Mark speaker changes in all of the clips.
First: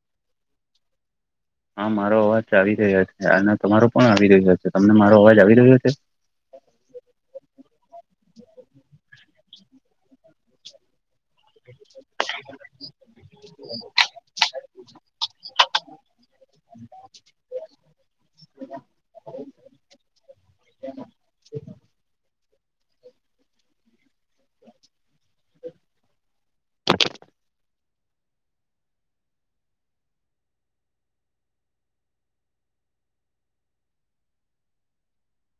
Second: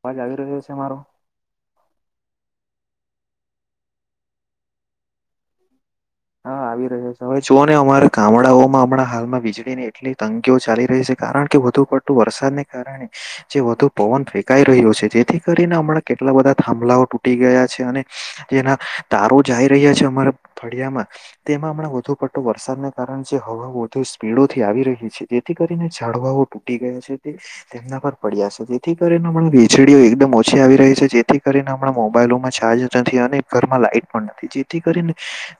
Speaker 1: અવાજ આવી રહ્યો છે મારો
Speaker 2: હા મારો અવાજ આવી રહ્યો છે અને તમારો પણ આવી રહ્યો છે તમને મારો અવાજ આવી રહ્યો છે.
Speaker 1: હા આવી રહ્યો છે હવે જુઓ ને અમારે ગામડાઓમાં હમણાં હાલમાં વીજળી ની એટલી તંગીઓ ચાલી રહી છે. કારણ કે વધુ પડતું વરસાદને કારણે જે વધુ પવન ફેંકાઈ રહ્યો છે જેથી કરીને હમણાં કેટલા બધા થાંભલાઓ તૂટી ગયા છે અને જેના તારો જાય રહ્યા છે અમારા ફળિયામાં તેમાં હમણાં વધુ વરસાદને કારણે જે હવા વધુ સ્પીડોથી આવી રહી છે જેથી કરીને ઝાડવાઓ તૂટી ગયા છે તે તેમના પર પડ્યા છે જેથી કરીને હમણાં વીજળીઓ એકદમ ઓછી આવી રહી છે જેથી કરીને હમણા મોબાઈલોમાં ચાર્જ નથી અને ઘરમાં લાઈટ પણ નથી જેથી કરીને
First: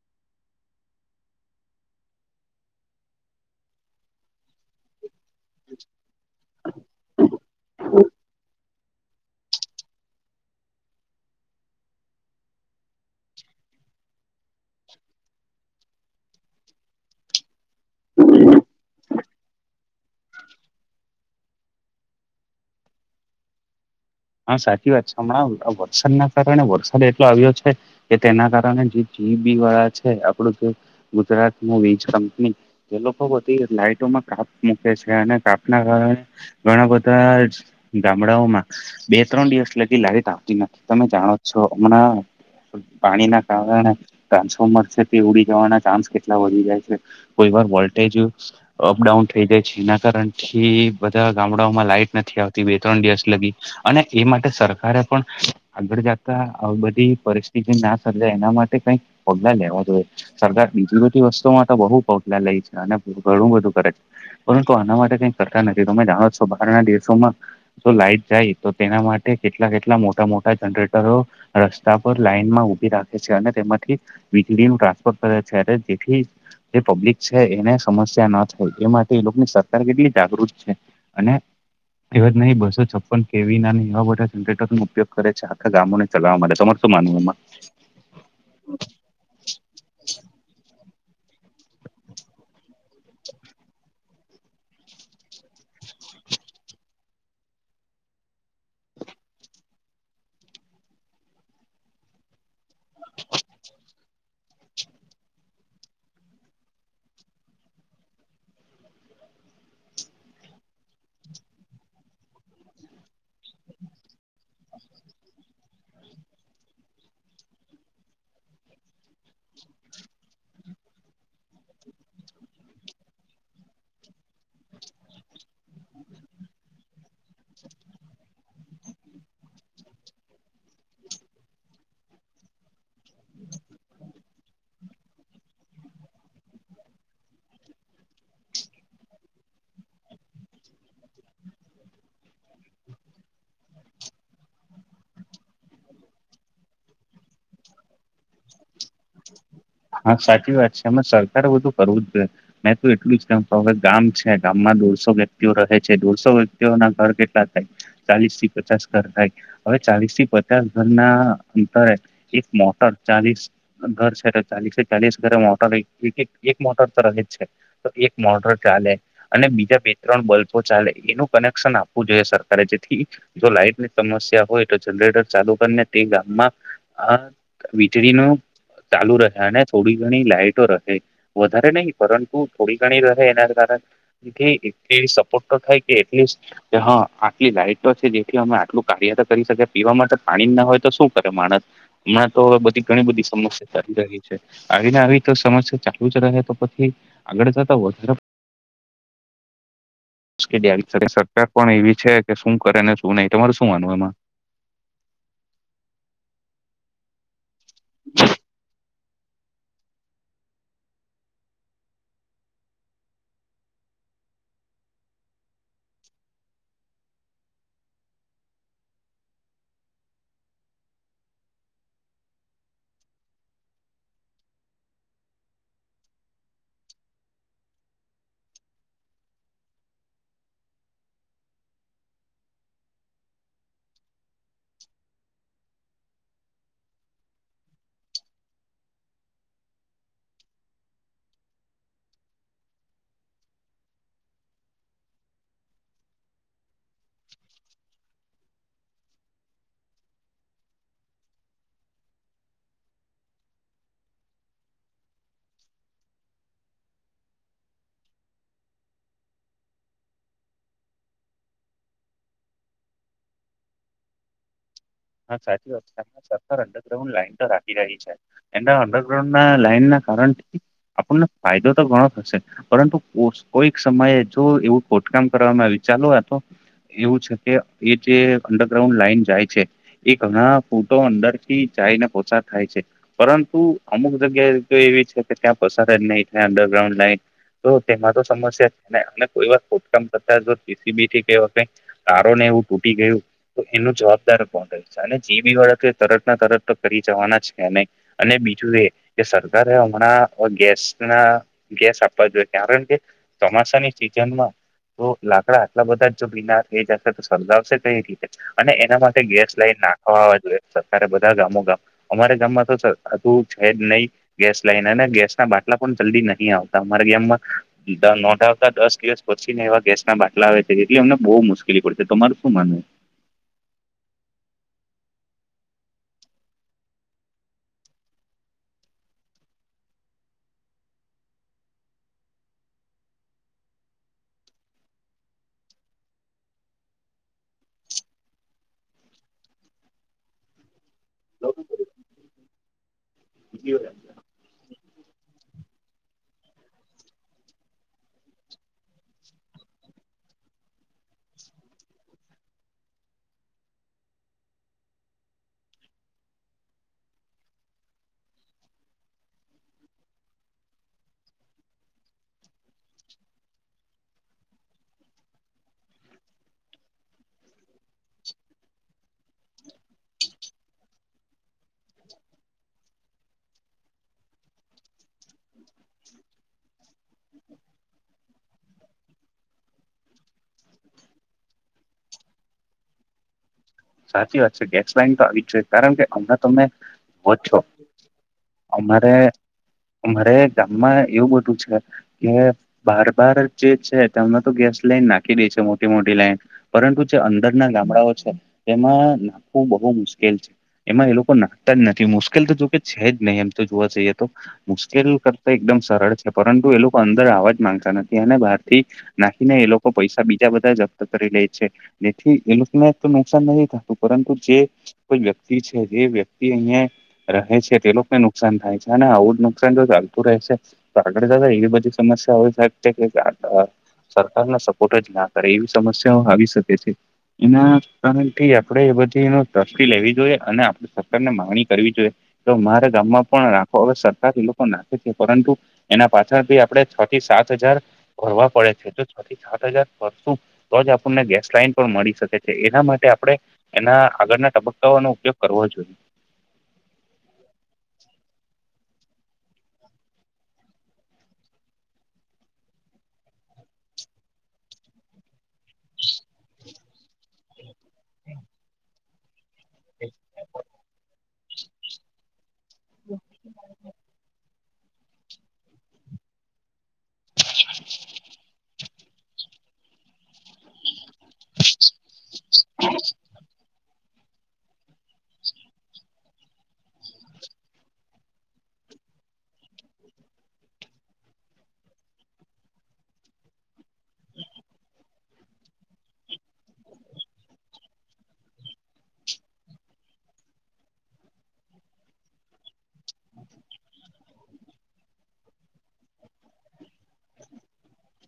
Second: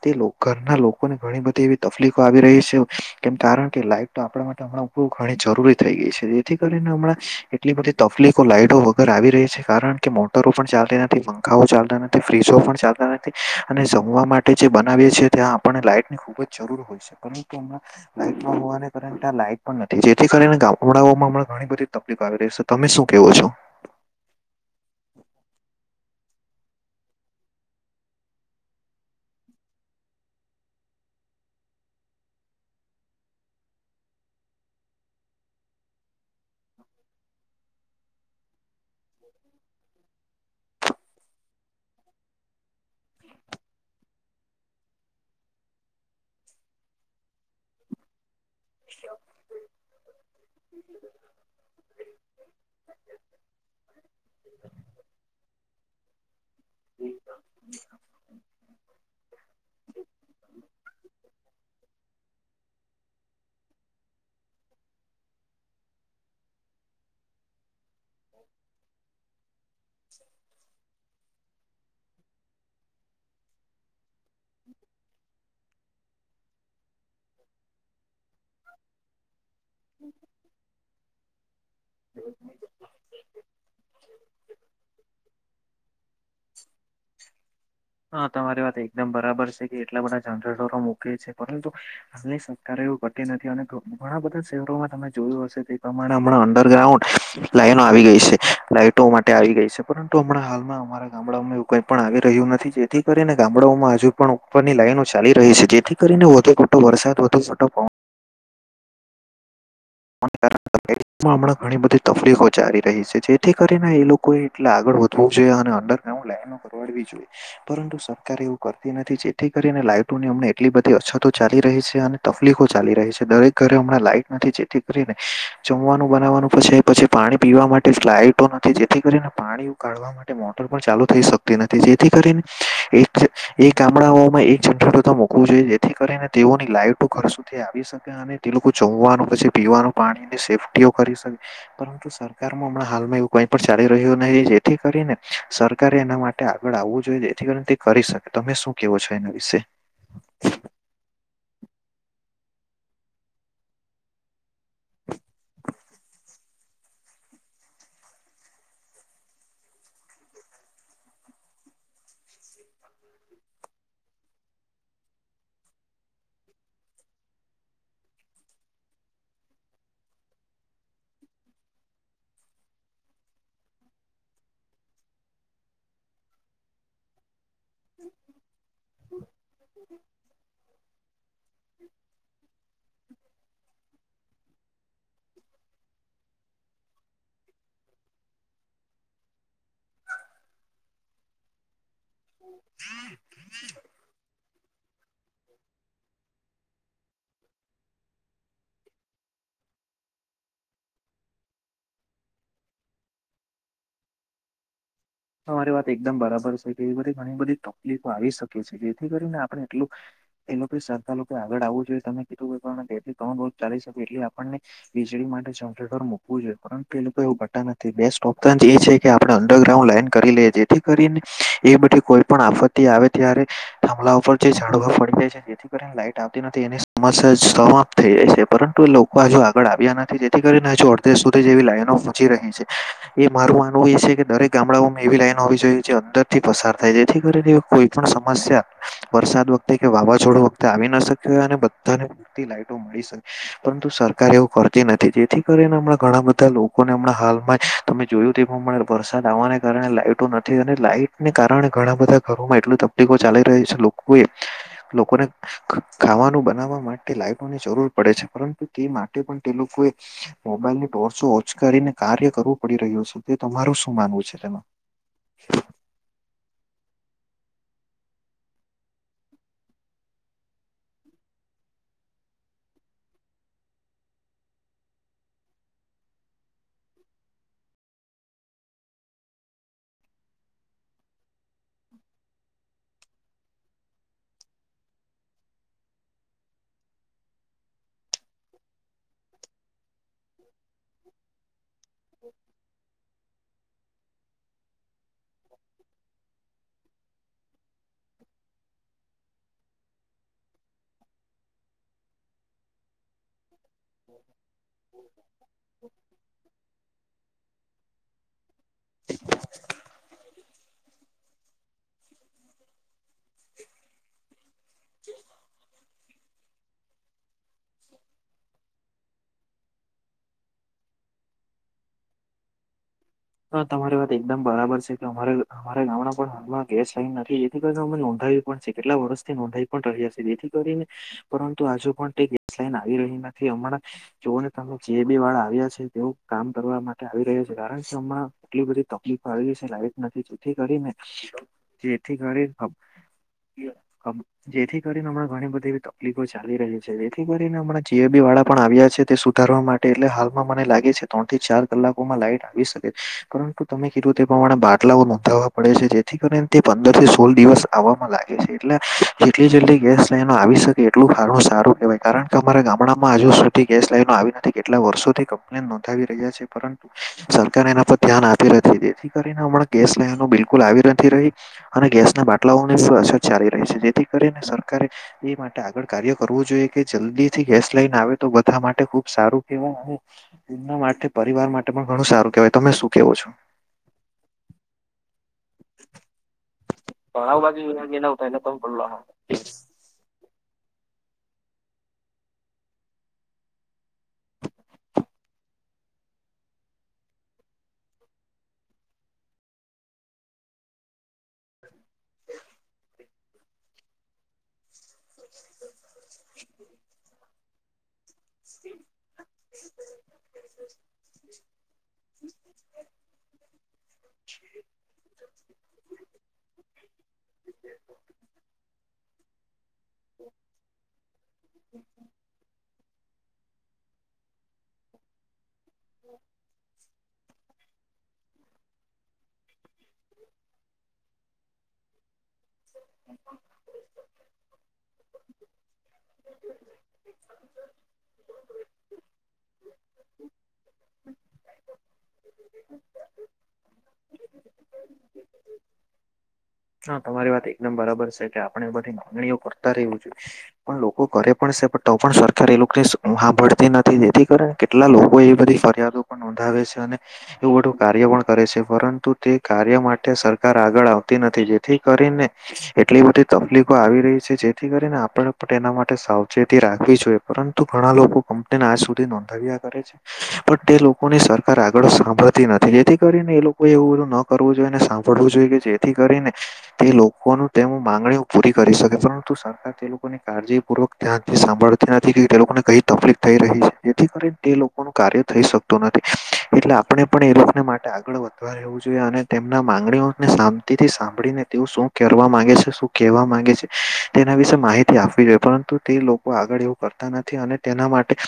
Speaker 1: તે લોકો ઘરના લોકોને ઘણી બધી એવી તકલીફો આવી રહી છે કેમ કારણ કે લાઈટ તો આપણા માટે હમણાં બઉ ઘણી જરૂરી થઈ ગઈ છે જેથી કરીને હમણાં એટલી બધી તકલીફો લાઈટો વગર આવી રહી છે કારણ કે મોટરો પણ ચાલતી નથી પંખાઓ ચાલતા નથી ફ્રીજો પણ ચાલતા નથી અને જમવા માટે જે બનાવીએ છીએ ત્યાં આપણને લાઈટની ખુબ જરૂર હોય છે પરંતુમ લાઈટ હોવા ના કારણે આ લાઈટ પણ નથી જેથી કરીને ગામડાઓમાં હમણાં ઘણી બધી તકલીફો આવી રહી છે તમે શું કેવો છો?
Speaker 2: હા સાચી વાત છે હમણાં વરસાદના કારણે વરસાદ એટલો આવ્યો છે. કે તેના કારણે જે જીબી વાળા છે આપડું ગુજરાત નુ વીજ કંપની એ લોકો બધી લાઈટોમાં કાપ મૂકે છે અને કાપ ના કારણે ઘણા બધા ગામડાઓમાં બે ત્રણ દિવસ લગી લાઈટ આવતી નથી. તમે જાણો છો હમણાં પાણી ના કારણે ટ્રાન્સફોર્મર છે તે ઉડી જવાના ચાન્સ કેટલા વધી જાય છે. કોઈ વાર વોલ્ટજ અ અપડાઉન થઈ જાય છે જેના કારણ થી બધા ગામડાઓમાં લાઈટ નથી આવતી બે ત્રણ દિવસ લગી. અને એ માટે સરકારે પણ આગળ જતા આ બધી પરિસ્થિતિ ના સર્જાય એના માટે કઈક પગલા લેવા જોઈએ. સરકાર બીજી બધી વસ્તુમાં તો બહુ પગલા લે છે અને ઘણું બધું કરે છે. પરંતુ આના માટે કઈ કરતા નથી તમે જાણો છો બહારના દેશોમાં જો લાઈટ જાય તો તેના માટે કેટલા કેટલા મોટા મોટા જનરેટરો રસ રસ્તા પર લાઈનમાં ઉભી રાખે છે. અને તેમાંથી વીજળીનું ટ્રાન્સફર કરે છે જેથી જે પબ્લિક છે એને સમસ્યા ના થાય એ માટે એ લોકોની સરકાર કેટલી જાગૃત છે. અને એ જ નહી બસો છપ્પન કેવી ના એવા બધા જનરેટરનો ઉપયોગ કરે છે આખા ગામોને ચલાવવા માટે. તમારે શું માનવું એમાં?
Speaker 1: હા તમારી વાત એકદમ બરાબર છે કે એટલા બધા જનરેટરો મૂકે છે. પરંતુ હાલની સરકાર એવું કરતી નથી અને ગ ઘણા બધા શહેરોમાં તમે જોયું હશે તે પ્રમાણે હમણાં અંડરગ્રાઉન્ડ લાઈનો આવી ગઈ છે. લાઈટો માટે આવી ગઈ છે. પરંતુ હમણાં હાલમાં અમારા ગામડાઓમાં એવું કઈ પણ આવી રહ્યું નથી. તેથી કરીને ગામડાઓમાં હજુ પણ ઉપરની લાઈનો ચાલી રહી છે. જેથી કરીને વધુ મોટો વરસાદ, વધુ મોટો પવ [inaudible] હમણાં ઘણી બધી તકલીફો ચાલી રહી છે જેથી કરીને એ લોકો એટલે આગળ વધવું જોઈએ અને અંડર ગ્રાઉન્ડ લાઈનો કરવાડવી જોઈએ. પરંતુ સરકાર એવું કરતી નથી. જેથી કરીને લાઈટોની હમ એટલી બધી અછતો ચાલી રહી છે અને તકલીફો ચાલી રહી છે. દરેક ઘરે હમણાં લાઈટ નથી જેથી કરીને જમવાનું બનાવવાનું પછી પછી પાણી પીવા માટે લઇટો નથી, જેથી કરીને પાણી ઉકાળવા મોટર પણ ચાલુ થઈ શકતી નથી. જેથી કરીને એ ગામડાઓમાં એક જનરેટર તો મુકવો જોઈએ જેથી કરીને તેઓની લાઈટો ઘર સુધી આવી શકે. અને તે લોકો જોમવાનું પછી, પીવાનું પાણી સેફ્ટીઓ કરી શકે. પરંતુ સરકાર હમણાં હાલમાં એવું કઈ પણ ચાલી રહ્યું નહી. જેથી કરીને સરકારે એના માટ ટે આગળ આવવું જોઈએ. જેથી કરીને તે કરી શકે. તમે શું કેવો છો એના વિશે?
Speaker 2: હા સાચી વાત છે. એમાં સરકારે બધું કરવું જ જોઈએ. મેં તો એટલું જ કેમ ગામ છે. ગામમાં દોઢસો વ્યક્તિઓ રહે છે. દોઢસો વ્યક્તિઓ ના ઘર કેટલા થાય. ચાલીસ થી પચાસ ઘર થાય. હવે ચાલીસ થી પચાસ ઘરના અંતરે એક મોટર ચાલીસ ઘર છે તો ચાલીસે ચાલીસ ઘરે મોટર એક એક મોટર તો રહે જ છે. તો એક મોટર ચાલે અને બીજા બે ત્રણ બલ્બો ચાલે એનું કનેક્શન આપવું જોઈએ સરકારે જેથી જો લાઈટની સમસ્યા હોય તો જનરેટર ચાલુ કરીને તે ગામમાં અ વીજળીનું ચાલુ રહે. અને થોડી ઘણી લાઈટો રહે. વધારે નહી પરંતુ થોડી ઘણી રહે એના કારણે જેથી એટલી સપોર્ટ તો થાય કે એટલીસ્ટ કે હા આટલી લાઈટ છે જેથી અમે આટલું કાર્ય તો કરી શકીએ. પીવા માટે પાણી ના હોય તો શું કરે માણસ? હમણાં તો બધી ઘણી બધી સમસ્યા ચાલી રહી. આવીને આવી તો સમસ્યા ચાલુ જ રહે તો પછી આગળ જતા વધારે મુશ્કેલી આવી સરકાર પણ એવી છે કે શું કરે ને શું નહી તમાર શું માનવું આમાં?
Speaker 1: તમારી વાત એકદમ બરાબર છે. કે એવી બધી ઘણી બધી તકલીફો આવી શકે છે કે જેથી કરીને આપણે એટલું એ લોકો સરકાર લોકોએ આગળ આવવું જોઈએ તમે કીધું કો ત્રણ રો ચાલી શકે એટલે આપને વીજળી માટે વુંએ પરંતુ એ લોકો એવું કરતા નથી બેસ્ટ ઓપ્શન એ છે કે આપણે અડરગ્રાઉન્ડ લાઈન કરી લે જેથી કરીને એ બેધી કોઈ પણ આપત્તિ આવે ત્યારે થાંભલા ઉપર જે ઝડવા પડી જાય છે. જેથી કરીને લાઈટ આવતી નથી એની સમસ્યા સમાપ્ત થઈ જાય છે. પરંતુ એ લોકો હજુ આગળ આવ્યા નથી જેથી કરીને હજુ અડધે સુધી જેવી લાઈનો પોચી રહી છે. એ મારું માનવું એ છે કે દરેક ગામડાઓમાં એવી લાઈન હોવી જોઈએ જે અંદરથી પસાર થાય. જેથી કરીને કોઈ પણ સમસ્યા વરસાદ વખતે કે વાવાઝોડું વખતે આવી ના શક્યું હો અને બધાને પૂરતી લાઈટો મળી શકે. પરંતુ સરકાર એવું કરતી નથી જેથી કરીને હમણાં ઘણા બધા લોકોને હમણાં હાલમાં જ તમે જોયું તે પણ મળેલ વરસાદ આવવાને. કારણે લાાઈટો નથી અને લાઈટને કારણે ઘણા બધા ઘરોમાં એટલ તકલીફો ચાલી રહી છે લોકો એ. લોકોને. ખાવાનું બનાવવા માટે લાઈટોની જરૂર પડે છે પરંતુ તે માટે પણ તે લોકોએ મોબાઈલ ની ટોર્ચો ઓચ કરીને કાર્ય કરવું પડી રહ્યો છે તે તમારું શું માનવું છે તેનું.
Speaker 2: હા સાચી વાત સરકાર અંડરગ્રાઉન્ડ લાઈન તો રાખી રહી છે. એના અંડરગ્રાઉન્ડ ના લાઈન ના કારણથી આપણને ફાયદો તો ઘણો થશે પરંતુ કો કોઈક સમયે જો એવું ખોદકામ કરવામાં આવી ચાલો આતો એવું છે, કે એ જે અંડરગ્રાઉન્ડ લાાઈન જાય છે. એ ઘણા ફૂટો અંદર થી જાય ને પોછા થાય છે. પરંતુ અમુક જગ્યાએ તો એવી છે કે ત્યાં પસાર જ નહી અંડરગ્રાઉન્ડ લ તો તેમાં તો સમસ્યા છેને કોઈ વાત ખોદકામ કરતા જો પીસીબી થી ક તારોને એવું તૂટી ગયું તો એનું જવાબદાર કોણ, અને જેબી વાળા તોએ તરત તરત તો કરી જવાના જ છે, ને અને બીજું એકે સરકારે હમણાં ગેસના, ગેસ આપવા જોઈએ, કારણ કે ચોમાસાની સિજનમાં તો લાકડા આટલા બધા જ જોબીના થઈ જશે તો સર્ગાવશે કઈ રીતે, અને એના માટે ગેસ, હવા જોઈએ, સરકારે બધા ગામો ગામ અમારા ગામમાં તો છે, જ નહીં ગેસ લાઈને અને ગેસના બાટલા પણ જલ્દી નહીં આવતા અમારા ગામમાં, નોંધ આવતા દસ દિવસ પછીને એવા ગેસના બાટલા આવે છે, એટલે એમને બહુ મુશ્કેલી પડશે, તો અમાર શું માનવું,
Speaker 1: હ તમારી વાત એકદમ બરાબર છે, કે અમારે અમારા ગામના પણ હાલમાં ગેસ લાઈન નથી, જેથી કરી અમે નોંધાયું. પણ છે, કેટલા વર્ષથી નોંધાઈ પણ રહ્યા છે, જેથી કરીને, પરંતુ હજુ પણ તે ગેસ લાઈન આવી રહી નથી, હમણાં. જોવોને તમે જીએબી વાળા આવ્યા છે, તેવો કામ કરવા માટે આવી રહ્યા છે, કારણકે. માં એટલી બધી તકલીફ આવીશે લાઈટ નથી, જેથી કરીને જેથી કરીને. જેથી કરીને હમણાં ઘણી બધી, તકલીફો ચાલી રહી છે, એટલી કરીને હમણાં જીએબી વાળા પણ આવ્યા છે, તે સુધારવા માટે એટલે હાલમાં મને લાગે છે. ત્રણ થી ચાર કલાકોમાં લાઈટ આવી શકે, પરંતુ તમે કીધું તે પ્રમાણે બાટલાઓ નોંધાવવા પડે છે, જેથી કરીને તે પંદરથી સોળ દિવસ. આવવામાં લાગે છે, એટલે જેટલી જેટલી ગેસલાઈન આવી શકે એટલું સારુ સારું કેવાય. કારણ કે, અમારા ગામડામાં હજુ સુધી ગેસ લાઈનો આવી નથી કેટલા વર્ષોથી કમ્પ્લેન નોંધાવી રહ્યા છે, પરંતુ સરકાર એના પર ધ્યાન આપી નથી, જેથી કરીને હમણાં ગેસ લેવાનું બિલકુલ આવી નથી રહી, અને ગેસના બાટલાઓની પણ અસર ચાલી રહી છે, જેથી કરીને સરકારે એ માટે આગળ કાર્ય કરવું જોઈએ, કે જલ્દીથી ગેસ લાઈન આવેતો બધા માટે ખુબ સારું કહેવાય. એના માટે પરિવાર માટે પણ ઘણું સારું કેવાય તમે શું કેવો છો.
Speaker 2: સાચી વાત છે, ગેસલાઈન તોઆવી જ જોઈએ, કારણ કે હમણાં તમને.
Speaker 1: તો બાકી એને પલો,
Speaker 2: અમારે ગામમાં એવું બધું છે, કે બાર બાર જે છે, તને તો ગેસ લાઈન નાખી દે છે, મોટી મોટી લાઈન પરંતુ જે અંદરના ગામડાઓ છે, તેમાં નાખવું બહુ મુશ્કેલ છે. એમાંએ લોકો નાખતા જ નથી મુશ્કેલ તો જોકે છે, જ નહીં એમતો જોવા જઈએતો, મુશ્કેલ કરતા એકદમ સરળ છે, પરંતુ એ લોકો અંદર અવાજ માંગતા નથી. અને બહારથી નાખીને એ લોકો પૈસા બીજા બધા જપ્ત કરીલે છે, જેથી એ લોકોને નુકસાન નહી થતું, પરંતુ જે કોઈ વ્યક્તિ છે, જે વ્યક્તિ અહીંયા રહે છે, તે લોકોને નુકસાન થાય છે, અને આવું જ નુકસાન જો ચાલતું રહે છે, તો આગળ જતાં એવી બધી સમસ્યા હો શકે છે, કે સરકારને સપોર્ટ જના કરે એવી. સમસ્યાઓ આવી શકે છે, એના આપડે એ બધીન ટ્રષ્ટી લેવી જોઈએ, અને આપણે સરકારને માંગણી કરવી જોઈએ. તો મારે ગામમાં પણ રાખો હવે સરકારએ લોકો નાખે છે, પરંતુ એના પાછળ ભી આપડે છ થી સાત હજાર ભરવા પડે છે, તો સાત હજાર ભરશું તોજ આપણને ગેસ લાઈન પણ મળી શકે છે, એના માટે આપણે એના આગળના તબક્કાઓનો ઉપયોગ કરવો જોઈએ.
Speaker 1: હા, તમારી વાત એકદમ બરાબર છે કે આપણે બધી માંગણીઓ કરતા રહેવી જોઈએ પણ લોકો કરે પણ છે, પણ તો પણ સરકારી નોકરી એ લોકોને સાંભરતી નથી જેથી કરીને કેટલા લોકોએ બધી ફરિયાદો પણ નોંધાવે છે, અને એવું મોટું કાર્ય પણ કરે છે, પરંતુ તે કાર્ય માટે સરકાર આગળ આવતી નથી જેથી કરીને, એટલી બધી તકલીફો આવી રહી છે, જેથી કરીને આપડે પણ એના માટે સાવ ચેતી રાખવી જોઈએ, પરંતુ ઘણા લોકો કમ્પ્લેન આજ સુધી નોંધાવ્યા કરે છે પણ તે લોકોની સરકાર આગળ સાંભળતી નથી, જેથી કરીને એ લોકો એવું બધું ન કરવું જોઈએ, અને સાંભળવું જોઈએ, કે જેથી કરીને, તે લોકોનું તે માંગણીઓ પૂરી કરી શકે પરંતુ સરકાર તે લોકોની કાળજીપૂર્વક, ત્યાં સાંભળતી નથી કે તે લોકોને કઈ તકલીફ થઈ રહી છે જેથી કરીને તે લોકોનું કાર્ય થઈ શક એટલે આપણે પણ એ લોકોને માટે આગળ વધવા રહેવું જોઈએ અને તેમના માંગણીઓને સન તી થી સાંભળીને તેવો શું કરવા માંગે છે શું કહેવા માંગે છે તેના વિશેે માહિતી આપવી જોઈએ પરંતુ તે લોકો આગળ એવું કરતા નથી અને તેના માટે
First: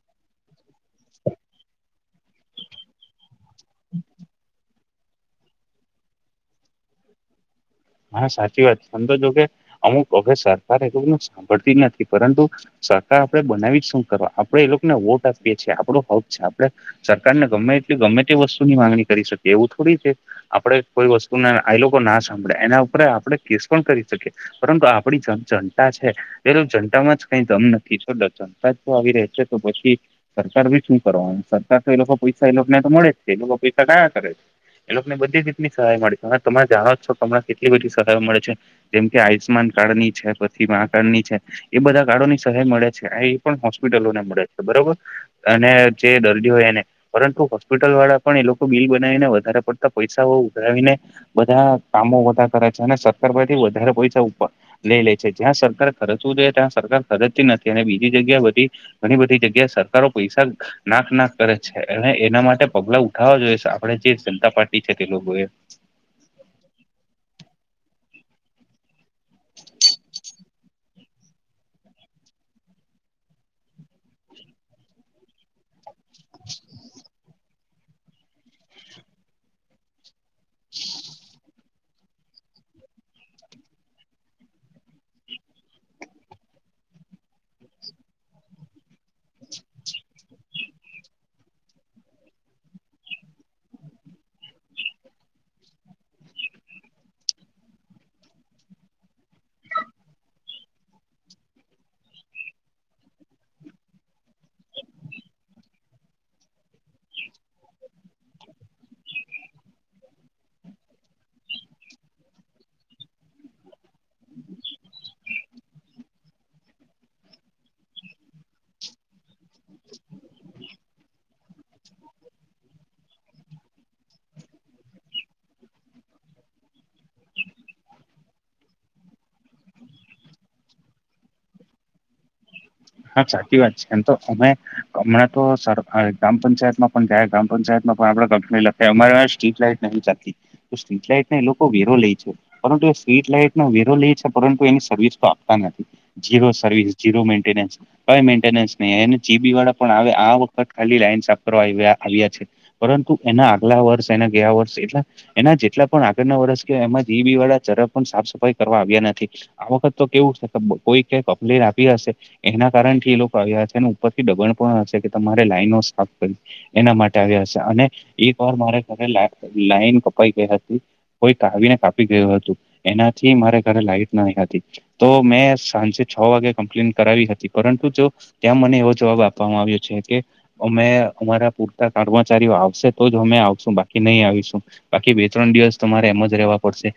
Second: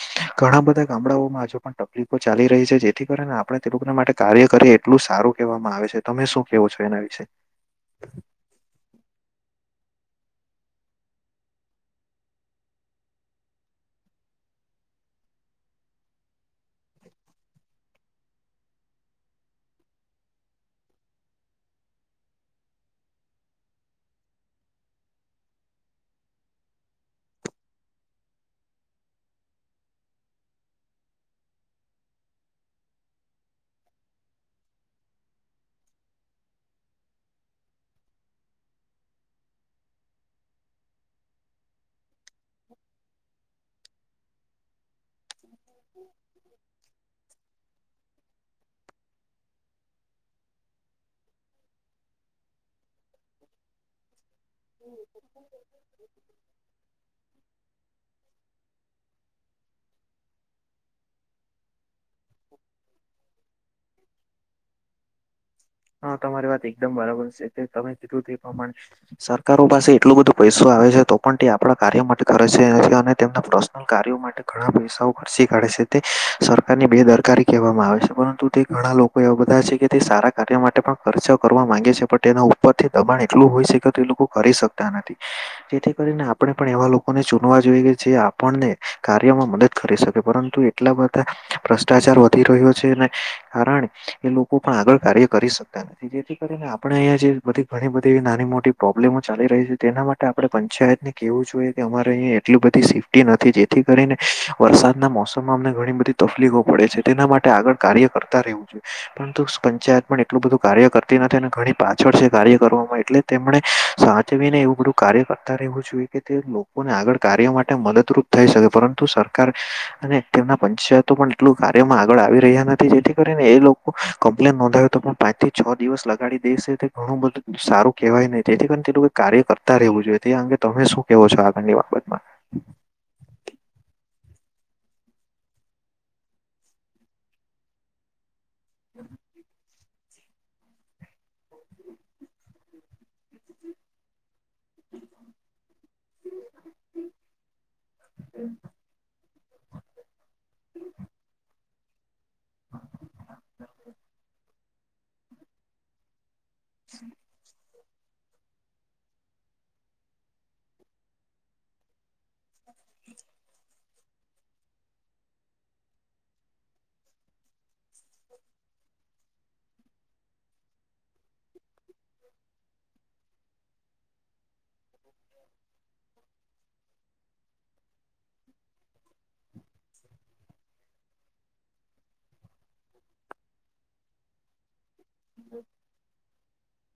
Speaker 1: ઘણા બધા ગામડાઓમાં હજુ પણ તલી ચાલી રહી છે જેથી કરીને આપણે તે લોકોના માટે કાર્ય કરીએ એટલું સારું કહેવામાં આવે છે તમે શું કેવો છો એના વિશે
Speaker 2: હા સાચી વાત છે સમમ તો જો કે અમુક હવે સરકાર એલું બધું સાંભળતી નથી પરંતુ સરકાર આપડે બનાવી જ શું કરવા આપડે એ લોકોને વોટ આપીએે છીએ આપડો હક છે આપડે સરકાર ને ગમે તેટલી ગમે તે વસ્તુ ની માંગણી કરી શકે એવું થોડી છે આપડે કોઈ વસ્તુને એ લોકો ના સાંભળે એના ઉપ આપણે કેસ પણ કરી શકીએ પરંતુ આપડી જનતા છે પેલ જનતા માં જ કઈ દમ નથી છો જનતા જ આવી ર છે તો પછી સરકાર ભી શું કરવાનું સરકાર તો એ લોકો પૈસા એ લોકો ને તો મળે જ છે એ લોકો પૈસા કયા કરે છે એ લોકોને બધી જ રીતની સહાય મળે છે તમે જાણો છો તમને કેટલી બધી સહાય મળે છે જેમ કે આયુષ્યમાન કાર્ડ ની છે પછી કાર્ડ ની છે એ બધા કાર્ડોની સહાય મળે છે એ પણ હોસ્પિટલોને મળે છે બરોબર અને જે દર્દી હોય એને પરંતુ હોસ્પિટલ વાળા પણ એ લોકો બિલ બનાવીને વધારે પડતા પૈસાઓ ઉઘરાવીને બધા કામો બધા કરે છે અને સરકાર પથી વધારે પૈસા ઉપ લઈ લે છે જ્યાં સરકાર ખર્ચવું જોઈએ ત્યાં સરકાર તી નથી અને બીજી જગ્યા બધી ઘણી બધી જગ્યા સરકારો પૈસા નાક નાક કરે છે અને એના માટે પગલા ઉઠાવવા જોઈએ આપડે જે જનતા પાર્ટી છે તે લોકો એ
Speaker 1: હા તમારી વાત એકદમ બરાબર છે તમે કીધું તે પ્રમાણે સરકારો પાસે એટલોું બધું પૈસો આવે છે તો પણ તે આપણા કાર્યો માટે કરે છે અને તેમના પર્સનલ કાર્યો માટે ઘણા પૈસાઓ ખર્ચી કાઢે છે સરકારની બે દરકારી કહેવામાં આવે છે પરંતુ તે ઘણા લોકો એવા બધા છે કે તે સારા કાર્ય માટે પણ ખર્ચો કરવા માંગે છે પણ તેના ઉપ ઉપથી દબાણ એટલું હોય છે કે તે એ લોકો કરી શકતા નથી જેથી કરીને આપણે પણ એવા લોકોને ચૂનવા જોઈએ કે જે આપણને કાર્યોમાં મદદ કરી શકે પરંતુ એટલા બધા ભ્રષ્ટાચાર વધી રહ્યો છે અને કારણે એ લોકો પણ આગળ કાર્ય કરી શકતા નથી જેથી કરીને આપણે અહીંયા જે બધી ઘણી બધી એવી નાની મોટી પ્રોબ્લેમો ચાલી રહી છે તેના મા આપડે પંચાયતને કેવું જોઈએ કે અમારે અહીયા એટલી બધી સેફ્ટી નથી જેથી કરીને વરસાદના મોસમમાં અમને ઘણી બધી તકલીફો પડે છે તેના માટે આગળ કાર્ય કરતા રહેવું જો પરંતુ પંચાયત પણ એટલું બધું કાર્ય કરતી નથી અને ઘણી પાછળ છે કાર્ય કરવામાં એટલે તેમણે સાચવીને એવું બધું કાર્યકર્તા રહેવું જોઈએ કે તે લોકોને આગળ કાર્ય માટે મદદરૂપ થઈ શકે પરંતુ સરકાર અને તેમના પંચાયતો પણ એટલું કાર્યમાં આગળ આવી રહ્યા નથી જેથી કરીને એ લોકો કમ્પ્લેન નોંધાવે તો પણ પાંચ થી છ દિવસ લગાડી દેશે તે ઘણું બધું સારું કેહેવાય નહી તેથી કાર તે લોકો કાર્ય કર તા રેહવું જોઈએ તે અંગે તમે શું કેવો છો આગળની બાબતમાં
Speaker 2: હા સાચી વાત છે એમ તો અમે હમણાં તો ગ્રામ પંચાયતમાં પણ તં ગ્રામ પંચાયતમાં પણ આપણે કંપ લખ અ સ્ટ્રીટ લાઈટ સ્ટ્રીટ લાઈટને એ લોકો વેરો લે છે પરંતુ એ સ્ટ્રીટ લાઈટ નો વેરો લે છે. પરંતુ એની સર્વિસ તો આપતા નથી જીરો સર્વિસ જીરો મેન્ટસ ક મેન્ટનન્સ નહી જીબી વાળા પણ આવે આ વખત ખાલી લાઈન સાપરવા આવવ્ય આવ્યા છે પરંતુ એના આગલા વર્ષ એના ગયા વર્ષ એટલા એના જેટલા પણ આગળના વર્ષ એમાં જી બી વાળા ચરપ પણ સાફ સફાઈ કરવા આવ્યા નથી આ વખત તો કેવું છે કોઈ ક અપલીન આપી હશે એના કારણ થી એ લોકો આવ્યા છે અને ઉપરથી દબણ પણ હશે કે તમારે લાઈનો સ્થાપ કરી એના માટે આવ્યા હશે અને એક વાર મારે ઘરે લા લાઈન કપાઈ ગઈ એનાથી કોઈ કાવીને કાપી ગયું હતું એનાથી મારે ઘરે લાઈટ નહી હતી તો મેં સાંજે છ વાગે કમ્પ્લેન કરાવી હતી પરંતુ જો ત્યાં મને એવો જવાબ આપવામાં આવ્યો છે કે અમે અમારા પૂરતા કર્મચારીઓ આવશે તો જ અમે આવશું બાકી નહી આવીશું બાકી બે ત્રણ દિવસ તમારે એમ જ રહેવા પડશે